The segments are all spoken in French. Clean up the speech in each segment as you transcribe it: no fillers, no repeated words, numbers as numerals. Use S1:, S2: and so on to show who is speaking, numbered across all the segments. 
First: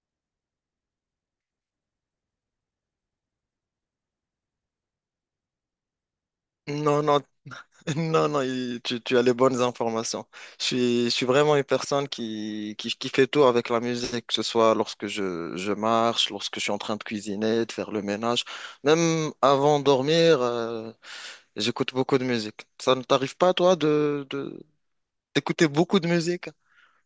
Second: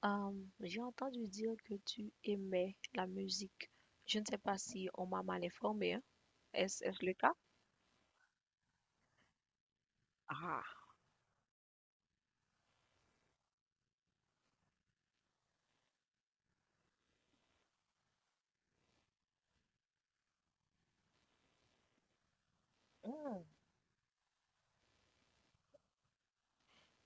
S1: J'ai entendu dire que tu aimais la musique. Je ne sais pas si on m'a mal informé, hein.
S2: Non,
S1: Est-ce le
S2: non,
S1: cas?
S2: non, non, tu as les bonnes informations. Je
S1: Ah,
S2: suis, je suis vraiment une personne qui fait tout avec la musique, que ce soit lorsque je marche, lorsque je suis en train de cuisiner, de faire le ménage. Même avant de dormir, j'écoute beaucoup de musique. Ça ne t'arrive
S1: hum.
S2: pas, toi, d'écouter beaucoup de musique?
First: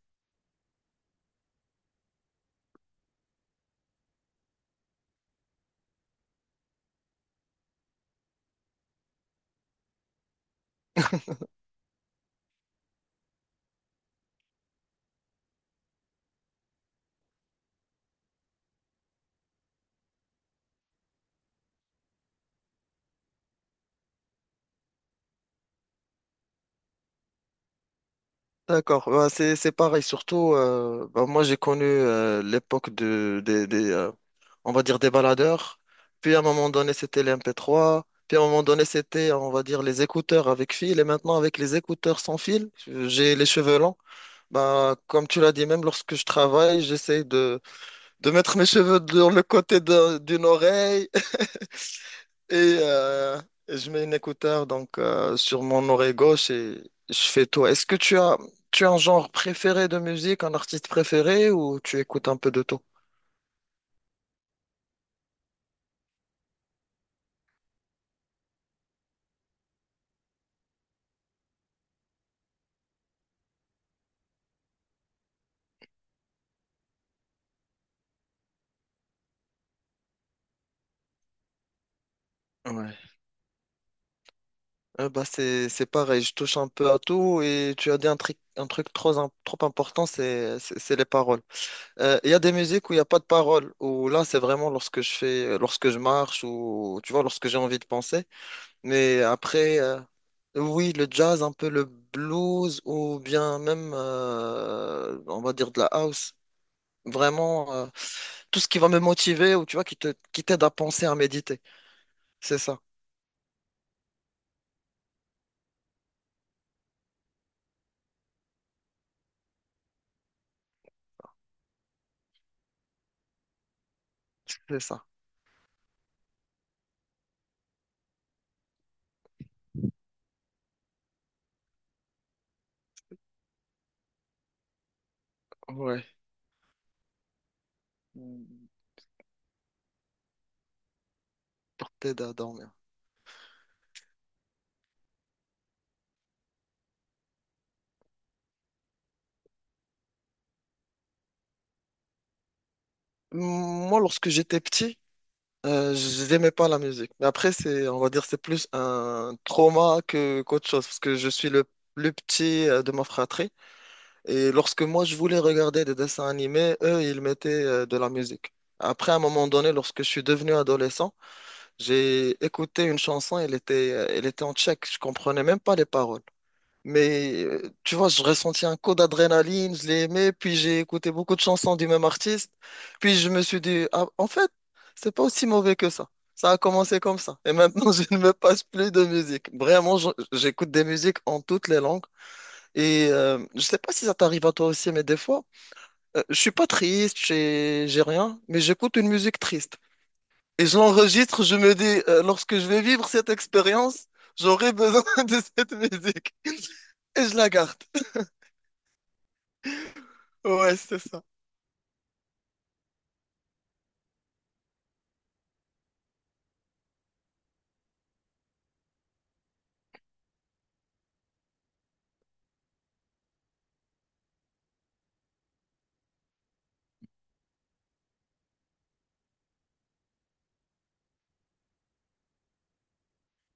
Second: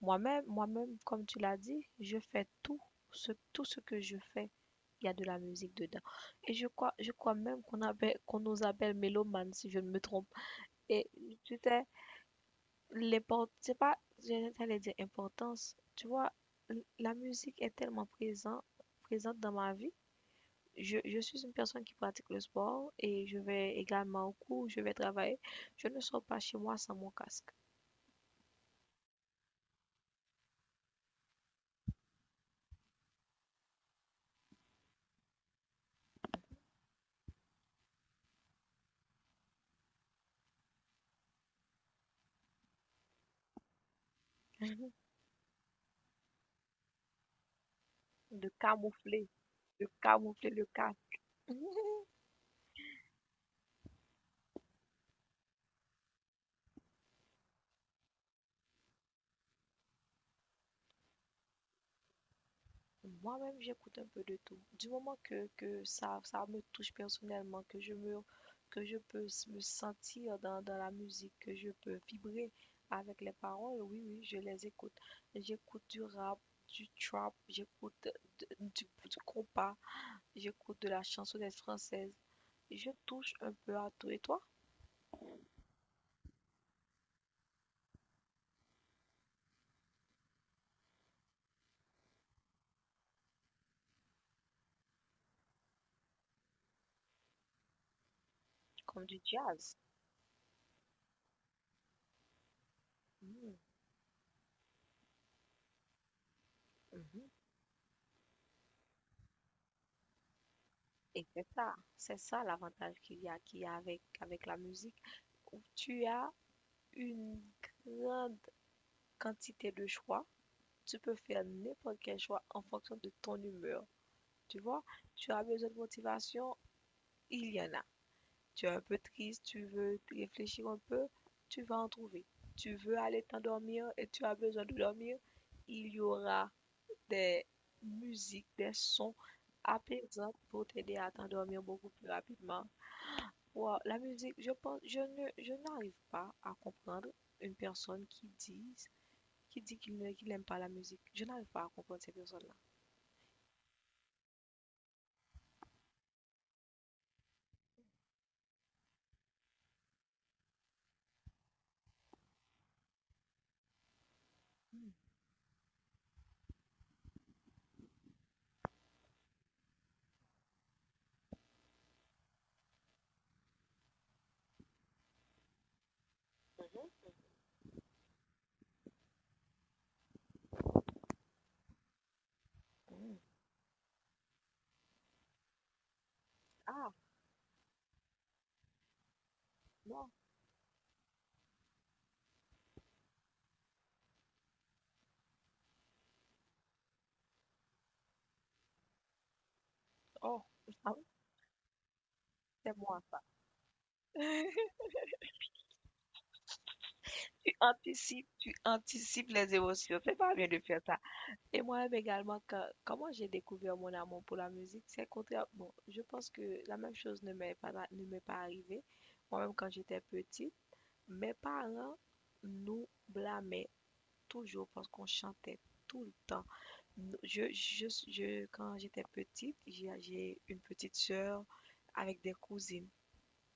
S1: Moi-même, moi-même, comme tu l'as dit, je fais tout ce que je fais. Il y a de la musique dedans. Et je crois même qu'on nous appelle mélomanes, si je ne me trompe. Et tu sais, c'est pas, j'allais dire importance. Tu vois, la musique est tellement présente dans ma vie. Je suis une personne qui pratique le sport et je vais également au cours, je vais travailler. Je ne sors pas chez moi sans mon casque.
S2: D'accord. Bah, c'est pareil. Surtout, bah, moi j'ai connu l'époque des, on va dire des baladeurs. Puis à un moment donné c'était les MP3. Puis à un moment donné c'était, on va dire, les écouteurs avec fil. Et maintenant avec les écouteurs sans fil, j'ai les cheveux longs. Bah comme tu l'as dit, même lorsque je travaille, j'essaie de
S1: De
S2: mettre mes cheveux
S1: camoufler,
S2: dans le côté
S1: de
S2: de- d'une
S1: camoufler le
S2: oreille
S1: casque. Mhm.
S2: et euh, et je mets une écouteur donc sur mon oreille gauche et je fais tout. Est-ce que tu as un genre préféré de musique, un artiste préféré ou tu écoutes un peu de tout?
S1: Moi-même, j'écoute un peu de tout. Du moment que ça me touche personnellement, que je peux me sentir dans la musique, que je peux vibrer avec les paroles, oui, oui, je les écoute. J'écoute du rap, du trap, j'écoute du compas, j'écoute de la chansonnette française. Je
S2: Ouais.
S1: touche un peu à tout et toi,
S2: Bah c'est pareil, je touche un peu à tout et tu as dit un truc trop important, c'est c'est les paroles. Il y a des musiques où il n'y a pas de paroles, où là c'est vraiment lorsque je marche ou tu vois lorsque j'ai envie de penser.
S1: comme du
S2: Mais
S1: jazz.
S2: après, oui, le jazz, un peu le blues ou
S1: Mm,
S2: bien même, on va dire, de la house.
S1: mhm.
S2: Vraiment, tout ce qui va me motiver ou tu vois, qui t'aide à penser, à
S1: Et
S2: méditer.
S1: c'est ça
S2: C'est ça,
S1: l'avantage qu'il y a avec la musique, où tu as une grande quantité de choix. Tu peux faire n'importe quel choix en fonction de ton humeur. Tu
S2: c'est
S1: vois,
S2: ça.
S1: tu as besoin de motivation, il y en a. Tu es un peu triste, tu veux réfléchir un peu, tu vas en trouver. Tu veux aller t'endormir et tu as besoin de dormir, il y
S2: Ouais,
S1: aura des musiques, des sons apaisants pour t'aider à t'endormir beaucoup plus
S2: t'aide à
S1: rapidement.
S2: dormir.
S1: Wow, la musique, je pense, je n'arrive pas à comprendre une personne qui dit, qu'il n'aime pas la musique. Je n'arrive pas à comprendre ces personnes-là.
S2: Moi, lorsque j'étais petit, j'aimais pas la musique. Mais après, c'est, on va dire, c'est plus un trauma que qu'autre chose parce que je suis le plus petit de ma fratrie. Et lorsque
S1: Hmm,
S2: moi, je voulais regarder des dessins animés, eux, ils mettaient de la musique. Après, à un moment donné, lorsque je suis devenu adolescent, j'ai écouté une chanson, elle était en tchèque, je comprenais même pas les paroles.
S1: mhm,
S2: Mais tu vois, je ressentis un coup d'adrénaline, je l'ai aimé, puis j'ai écouté beaucoup de chansons du même artiste,
S1: hmm.
S2: puis je me suis dit, ah, en fait, c'est pas aussi mauvais que ça. Ça a
S1: Ah,
S2: commencé comme ça. Et maintenant, je ne me passe plus de musique. Vraiment,
S1: non,
S2: j'écoute des musiques en toutes les langues. Et je sais pas si ça t'arrive à toi aussi, mais des fois, je suis pas triste, j'ai rien, mais j'écoute une musique triste.
S1: oh,
S2: Et je
S1: ah oui,
S2: l'enregistre, je me dis, lorsque je
S1: c'est
S2: vais
S1: moi
S2: vivre
S1: ça.
S2: cette expérience, j'aurai besoin de cette musique. Et je la garde.
S1: Tu anticipes les émotions. C'est pas bien de
S2: Ouais,
S1: faire ça.
S2: c'est ça.
S1: Et moi-même également, comment j'ai découvert mon amour pour la musique, c'est contraire. Bon, je pense que la même chose ne m'est pas arrivée. Moi-même, quand j'étais petite, mes parents nous blâmaient toujours parce qu'on chantait tout le temps. Quand j'étais petite, j'ai une petite sœur avec des cousines,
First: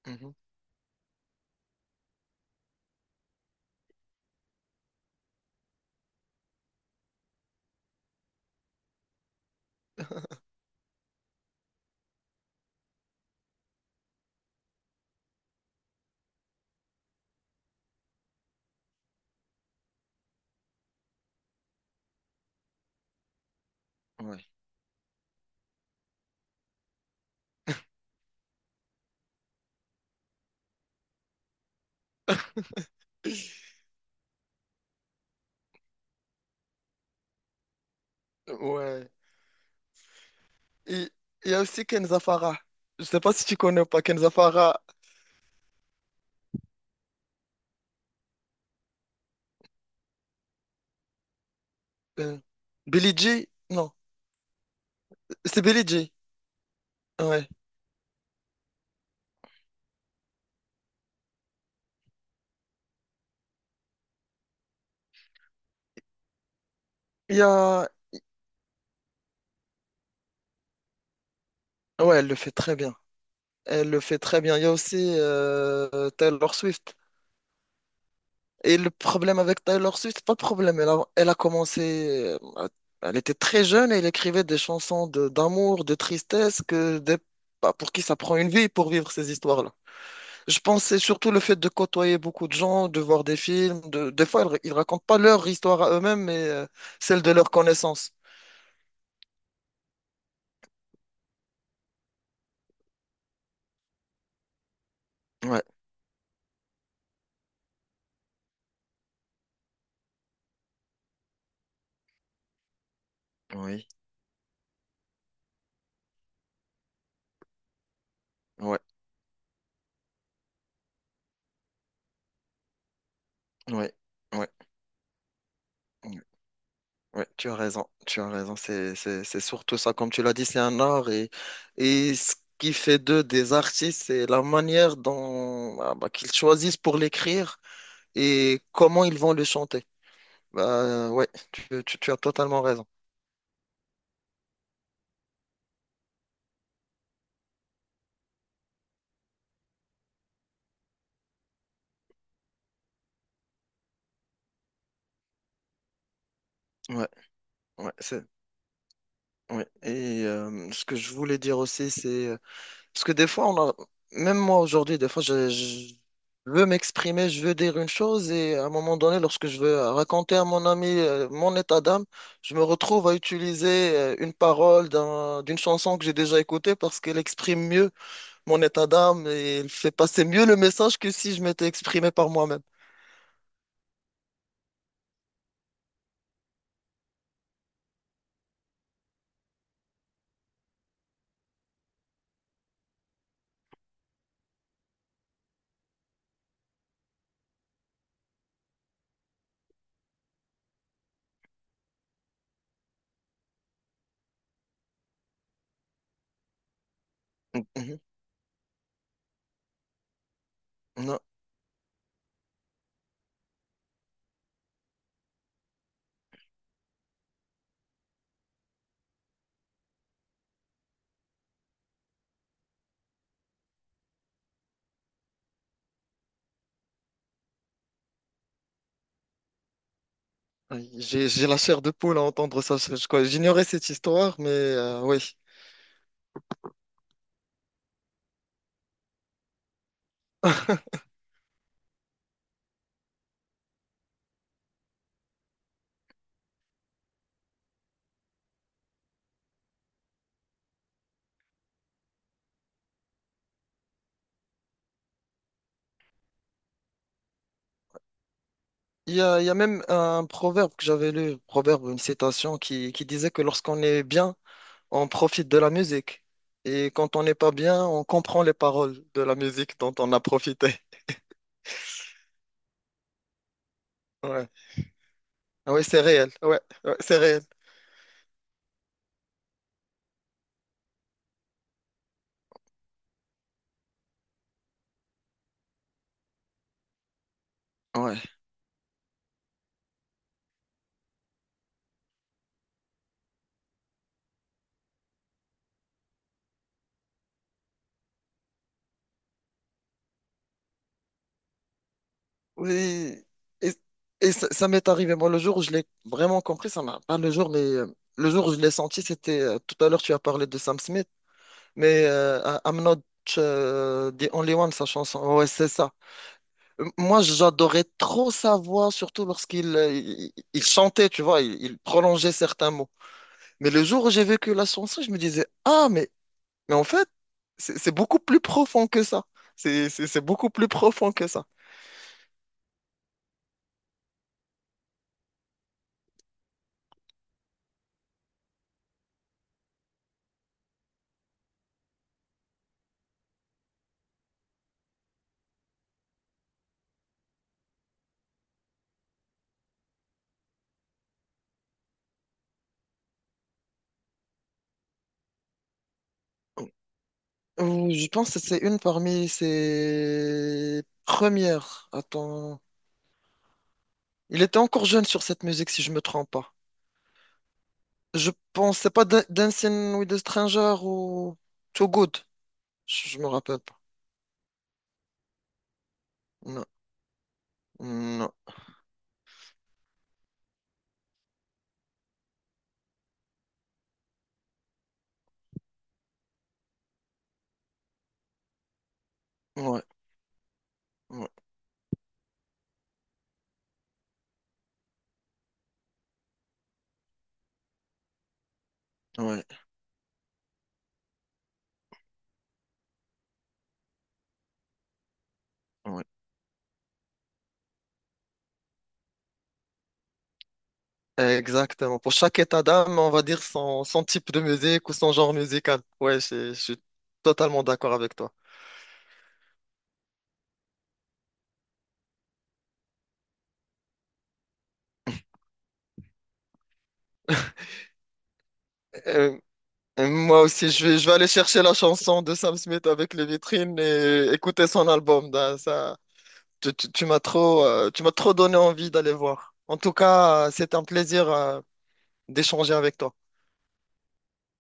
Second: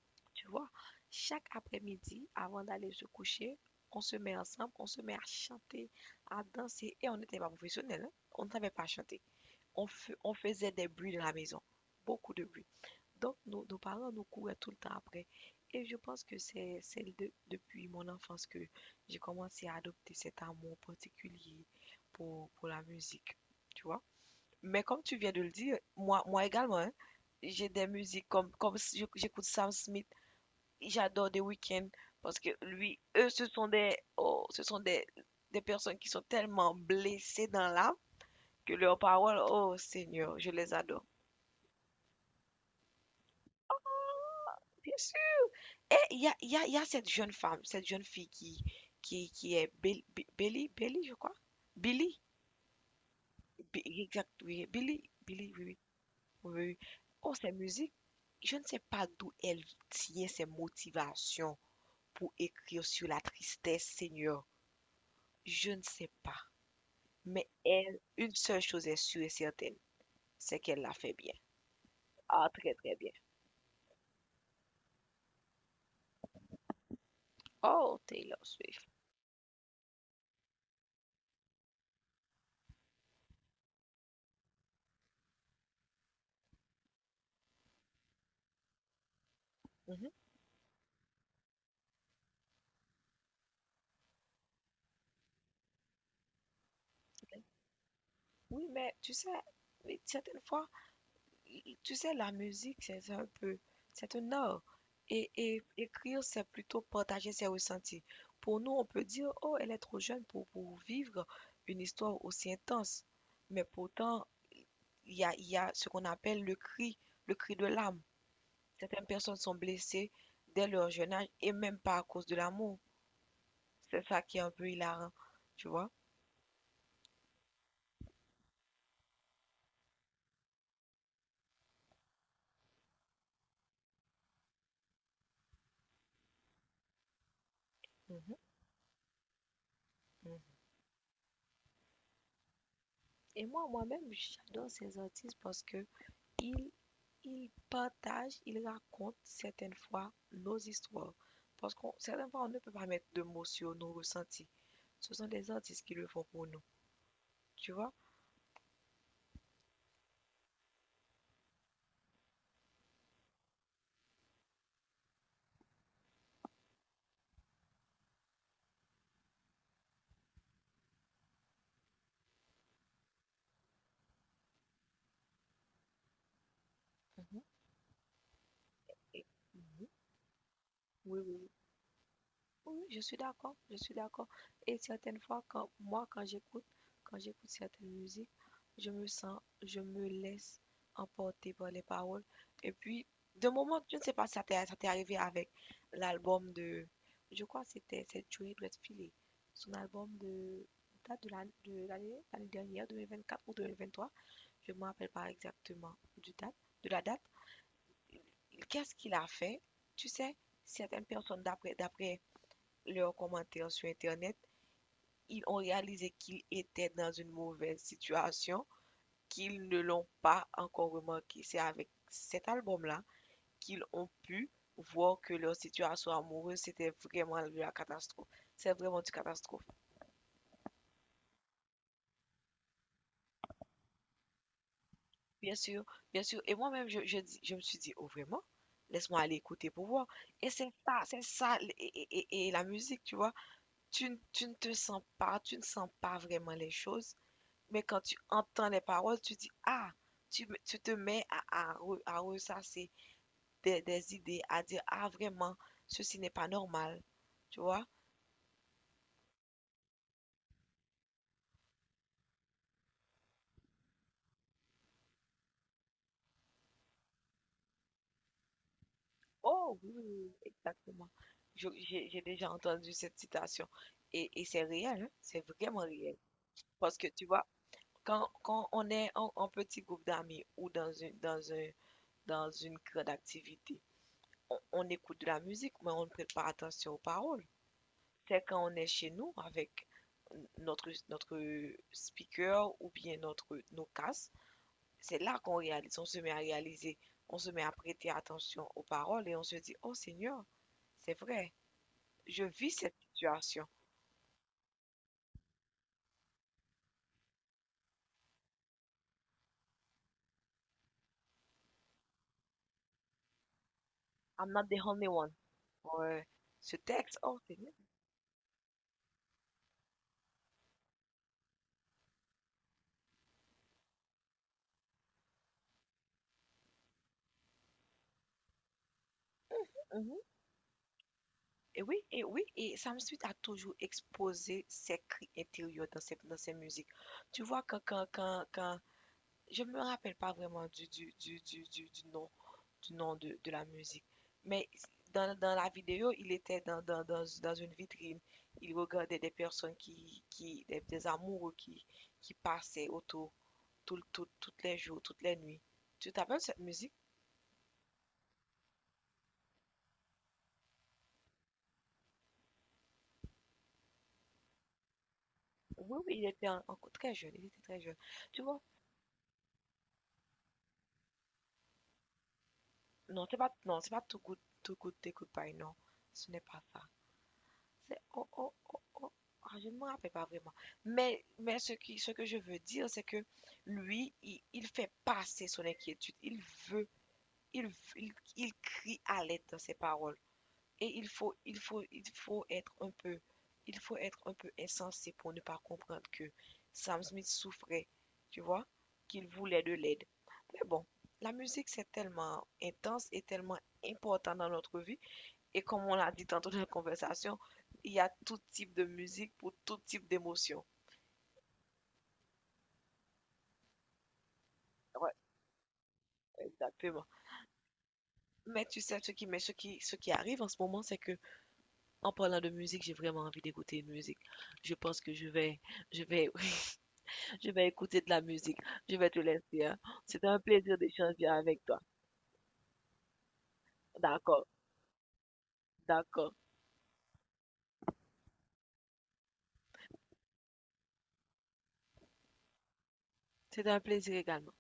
S2: Mhm.
S1: tu vois. Chaque après-midi, avant d'aller se coucher, on se met ensemble, on se met à chanter, à danser, et on n'était pas professionnels, hein. On ne savait pas chanter. On faisait des bruits de la maison, beaucoup de bruit. Donc, nos parents nous couraient tout le temps après. Et je pense que c'est depuis mon enfance que j'ai commencé à adopter cet amour particulier pour la musique, tu vois.
S2: Ouais.
S1: Mais comme tu viens de le dire, moi également, hein, j'ai des musiques comme si j'écoute Sam Smith, j'adore The Weeknd, parce que eux, oh, ce sont des personnes qui sont tellement blessées dans l'âme que leurs
S2: Ouais.
S1: paroles, oh Seigneur, je les adore.
S2: Il il y a aussi Kenza Farah. Je sais pas si tu connais ou pas Kenza Farah.
S1: Bien sûr. Et il y a cette jeune fille qui est Billy, Billy, je crois. Billy,
S2: Euh, Billie Jean? Non,
S1: Exact, oui. Billy, Billy,
S2: c'est
S1: oui, oui,
S2: Billie Jean.
S1: oui, oui. Oh,
S2: Ouais.
S1: ces musiques, je ne sais pas d'où elle tient ses motivations pour écrire sur la tristesse, Seigneur. Je ne sais pas.
S2: Il y
S1: Mais
S2: a...
S1: une seule chose est sûre et certaine, c'est qu'elle l'a fait bien.
S2: Ouais, elle le
S1: Ah,
S2: fait
S1: très,
S2: très bien.
S1: très bien.
S2: Elle le fait très bien. Il y a aussi Taylor Swift.
S1: Oh, Taylor
S2: Et
S1: Swift.
S2: le problème avec Taylor Swift, pas de problème. Elle a commencé, elle était très jeune et elle écrivait des chansons d'amour, de tristesse, que des- bah, pour qui ça prend une vie pour vivre ces histoires-là.
S1: Mhm.
S2: Je pense que c'est surtout le fait de côtoyer beaucoup de gens, de voir des films. Des fois, ils racontent pas leur histoire à eux-mêmes, mais celle de
S1: Ok.
S2: leurs connaissances.
S1: Oui, mais tu sais, mais certaines fois, tu sais, la musique, c'est un art.
S2: Ouais,
S1: Et écrire, c'est plutôt partager ses ressentis. Pour nous, on peut dire, oh, elle est trop jeune pour, vivre une histoire aussi intense. Mais
S2: oui,
S1: pourtant, il y a ce qu'on appelle le cri de l'âme.
S2: ouais,
S1: Certaines personnes sont blessées dès leur jeune âge et même pas à cause de l'amour.
S2: ouais,
S1: C'est ça qui est
S2: ouais.
S1: un peu hilarant, tu vois?
S2: Oui, tu as raison, tu as raison. C'est, c'est surtout ça, comme tu l'as dit, c'est un art et ce qui fait d'eux des artistes, c'est la manière dont ah bah, qu'ils choisissent pour l'écrire
S1: Mhm,
S2: et comment ils vont le chanter.
S1: mhm.
S2: Bah, ouais, tu as totalement raison.
S1: Et moi-même, j'adore ces artistes parce que ils ils partagent, ils racontent certaines fois nos histoires. Parce qu'on, certaines fois, on ne peut pas mettre de mots sur nos ressentis. Ce sont des artistes qui le font pour nous,
S2: Ouais,
S1: tu
S2: ouais,
S1: vois?
S2: c'est, ouais. Et ce que je voulais dire aussi, c'est parce que des fois, on a... même moi aujourd'hui, des fois, je veux m'exprimer, je veux dire une chose, et à un moment donné, lorsque je veux raconter à mon ami mon état d'âme, je me retrouve à utiliser une parole d'une chanson que j'ai déjà écoutée parce qu'elle
S1: Mhm,
S2: exprime mieux mon état d'âme et elle
S1: mhm.
S2: fait passer mieux le message que
S1: Oui,
S2: si je
S1: oui,
S2: m'étais exprimé par moi-même.
S1: oui, oui, je suis d'accord, je suis d'accord. Et certaines fois, quand quand j'écoute certaines musiques, je me laisse emporter par les paroles. Et puis, de moment, je ne sais pas si ça t'est arrivé avec l'album de, je crois que c'est Joey Redfield, son album de date de l'année dernière, 2024 ou 2023, je ne me rappelle pas exactement de la date.
S2: Mhm.
S1: Qu'est-ce qu'il a fait? Tu sais, certaines
S2: Non,
S1: personnes, d'après leurs commentaires sur Internet, ils ont réalisé qu'ils étaient dans une mauvaise situation, qu'ils ne l'ont pas encore remarqué. C'est avec cet album-là qu'ils ont pu voir que leur situation amoureuse, c'était vraiment de la catastrophe. C'est vraiment une catastrophe.
S2: oui, j'ai la chair de poule à entendre ça. Quoi, j'ignorais cette histoire, mais oui.
S1: Bien sûr, bien sûr. Et moi-même, je me suis dit, oh vraiment? Laisse-moi aller écouter pour voir. Et c'est ça, et la musique, tu vois. Tu ne te sens pas, tu ne sens pas vraiment les choses. Mais quand tu entends les paroles, tu dis, ah, tu te mets à ressasser des idées, à dire, ah, vraiment, ceci n'est pas normal. Tu vois?
S2: Il y a même un proverbe que j'avais lu, proverbe, une citation qui disait que lorsqu'on est bien, on profite de la musique. Et quand on n'est pas bien, on comprend les paroles de la
S1: Oh,
S2: musique
S1: oui,
S2: dont on
S1: oui,
S2: a
S1: oui,
S2: profité.
S1: exactement. J'ai déjà entendu cette citation. Et
S2: Ouais.
S1: c'est réel, hein, c'est
S2: Ah
S1: vraiment
S2: ouais, c'est
S1: réel.
S2: réel. Ouais, ouais,
S1: Parce que,
S2: c'est
S1: tu
S2: réel.
S1: vois, quand on est en petit groupe d'amis ou dans une grande activité, on écoute de la musique, mais on ne prête pas attention aux paroles.
S2: Ouais.
S1: C'est quand on est chez nous avec notre speaker ou bien nos casques, c'est là qu'on réalise, on se met à réaliser, on se met à prêter attention aux paroles et on se dit, oh Seigneur, c'est vrai, je vis cette
S2: Oui.
S1: situation.
S2: Et, et ça, ça m'est arrivé. Moi, le jour où je l'ai vraiment compris, ça m'a pas le jour, mais le jour où je l'ai senti, c'était tout à l'heure, tu as parlé de Sam Smith, mais I'm not the
S1: I'm
S2: only
S1: not
S2: one,
S1: the
S2: sa
S1: only
S2: chanson.
S1: one.
S2: Ouais, c'est ça.
S1: Ouais, ce texte,
S2: Moi,
S1: oh Seigneur.
S2: j'adorais trop sa voix, surtout lorsqu'il il chantait, tu vois, il prolongeait certains mots. Mais le jour où j'ai vécu la chanson, je me disais, ah, mais en fait, c'est beaucoup plus profond que ça. C'est c'est-
S1: Mhm.
S2: c'est beaucoup plus profond que ça.
S1: Et oui, et oui, et Sam Smith a toujours exposé ses cris intérieurs dans dans ses musiques. Tu vois, je ne me rappelle pas vraiment du nom de la musique. Mais dans la vidéo, il était dans une vitrine. Il regardait des personnes des amoureux qui passaient autour toutes les jours, toutes les nuits. Tu t'appelles cette musique?
S2: Ou je pense que c'est une parmi ses premières. Attends. Il était encore jeune sur cette musique, si je
S1: Oui,
S2: me
S1: oui, il
S2: trompe
S1: était
S2: pas.
S1: encore très jeune, il était très jeune.
S2: Je
S1: Tu vois,
S2: pense, c'est pas Dancing with a Stranger ou Too Good. Je
S1: non,
S2: me rappelle pas.
S1: c'est pas tout Good To Goodbye, non, ce n'est pas
S2: Non,
S1: ça. Oh,
S2: non,
S1: oh, oh, oh. Ah, je ne me rappelle pas vraiment. Mais ce que je veux dire, c'est que lui, il fait passer son inquiétude. Il veut, il, il crie à l'aide dans ses
S2: ouais,
S1: paroles. Et
S2: ouais,
S1: il faut être un peu insensé pour ne pas comprendre que Sam Smith souffrait, tu vois, qu'il
S2: ouais,
S1: voulait de l'aide. Mais bon, la musique, c'est tellement intense et tellement important dans notre vie et comme on
S2: ouais.
S1: l'a dit tantôt dans la conversation, il y a tout type de musique pour tout type d'émotion.
S2: Exactement. Pour chaque état d'âme, on va dire son, son type de musique ou son
S1: Ouais,
S2: genre musical. Ouais, je suis
S1: exactement.
S2: totalement d'accord avec toi.
S1: Mais tu sais, mais ce qui arrive en ce moment, c'est que en parlant de musique, j'ai vraiment envie d'écouter une musique. Je pense que je vais, je vais écouter de la musique. Je vais te
S2: Euh,
S1: laisser, hein.
S2: Et
S1: C'était un
S2: moi aussi,
S1: plaisir
S2: je vais aller
S1: d'échanger
S2: chercher
S1: avec
S2: la
S1: toi.
S2: chanson de Sam Smith avec les vitrines et
S1: D'accord,
S2: écouter son album. Ben, ça,
S1: d'accord.
S2: tu m'as trop donné envie d'aller voir. En tout cas, c'est un plaisir, d'échanger avec toi.
S1: C'était un plaisir également.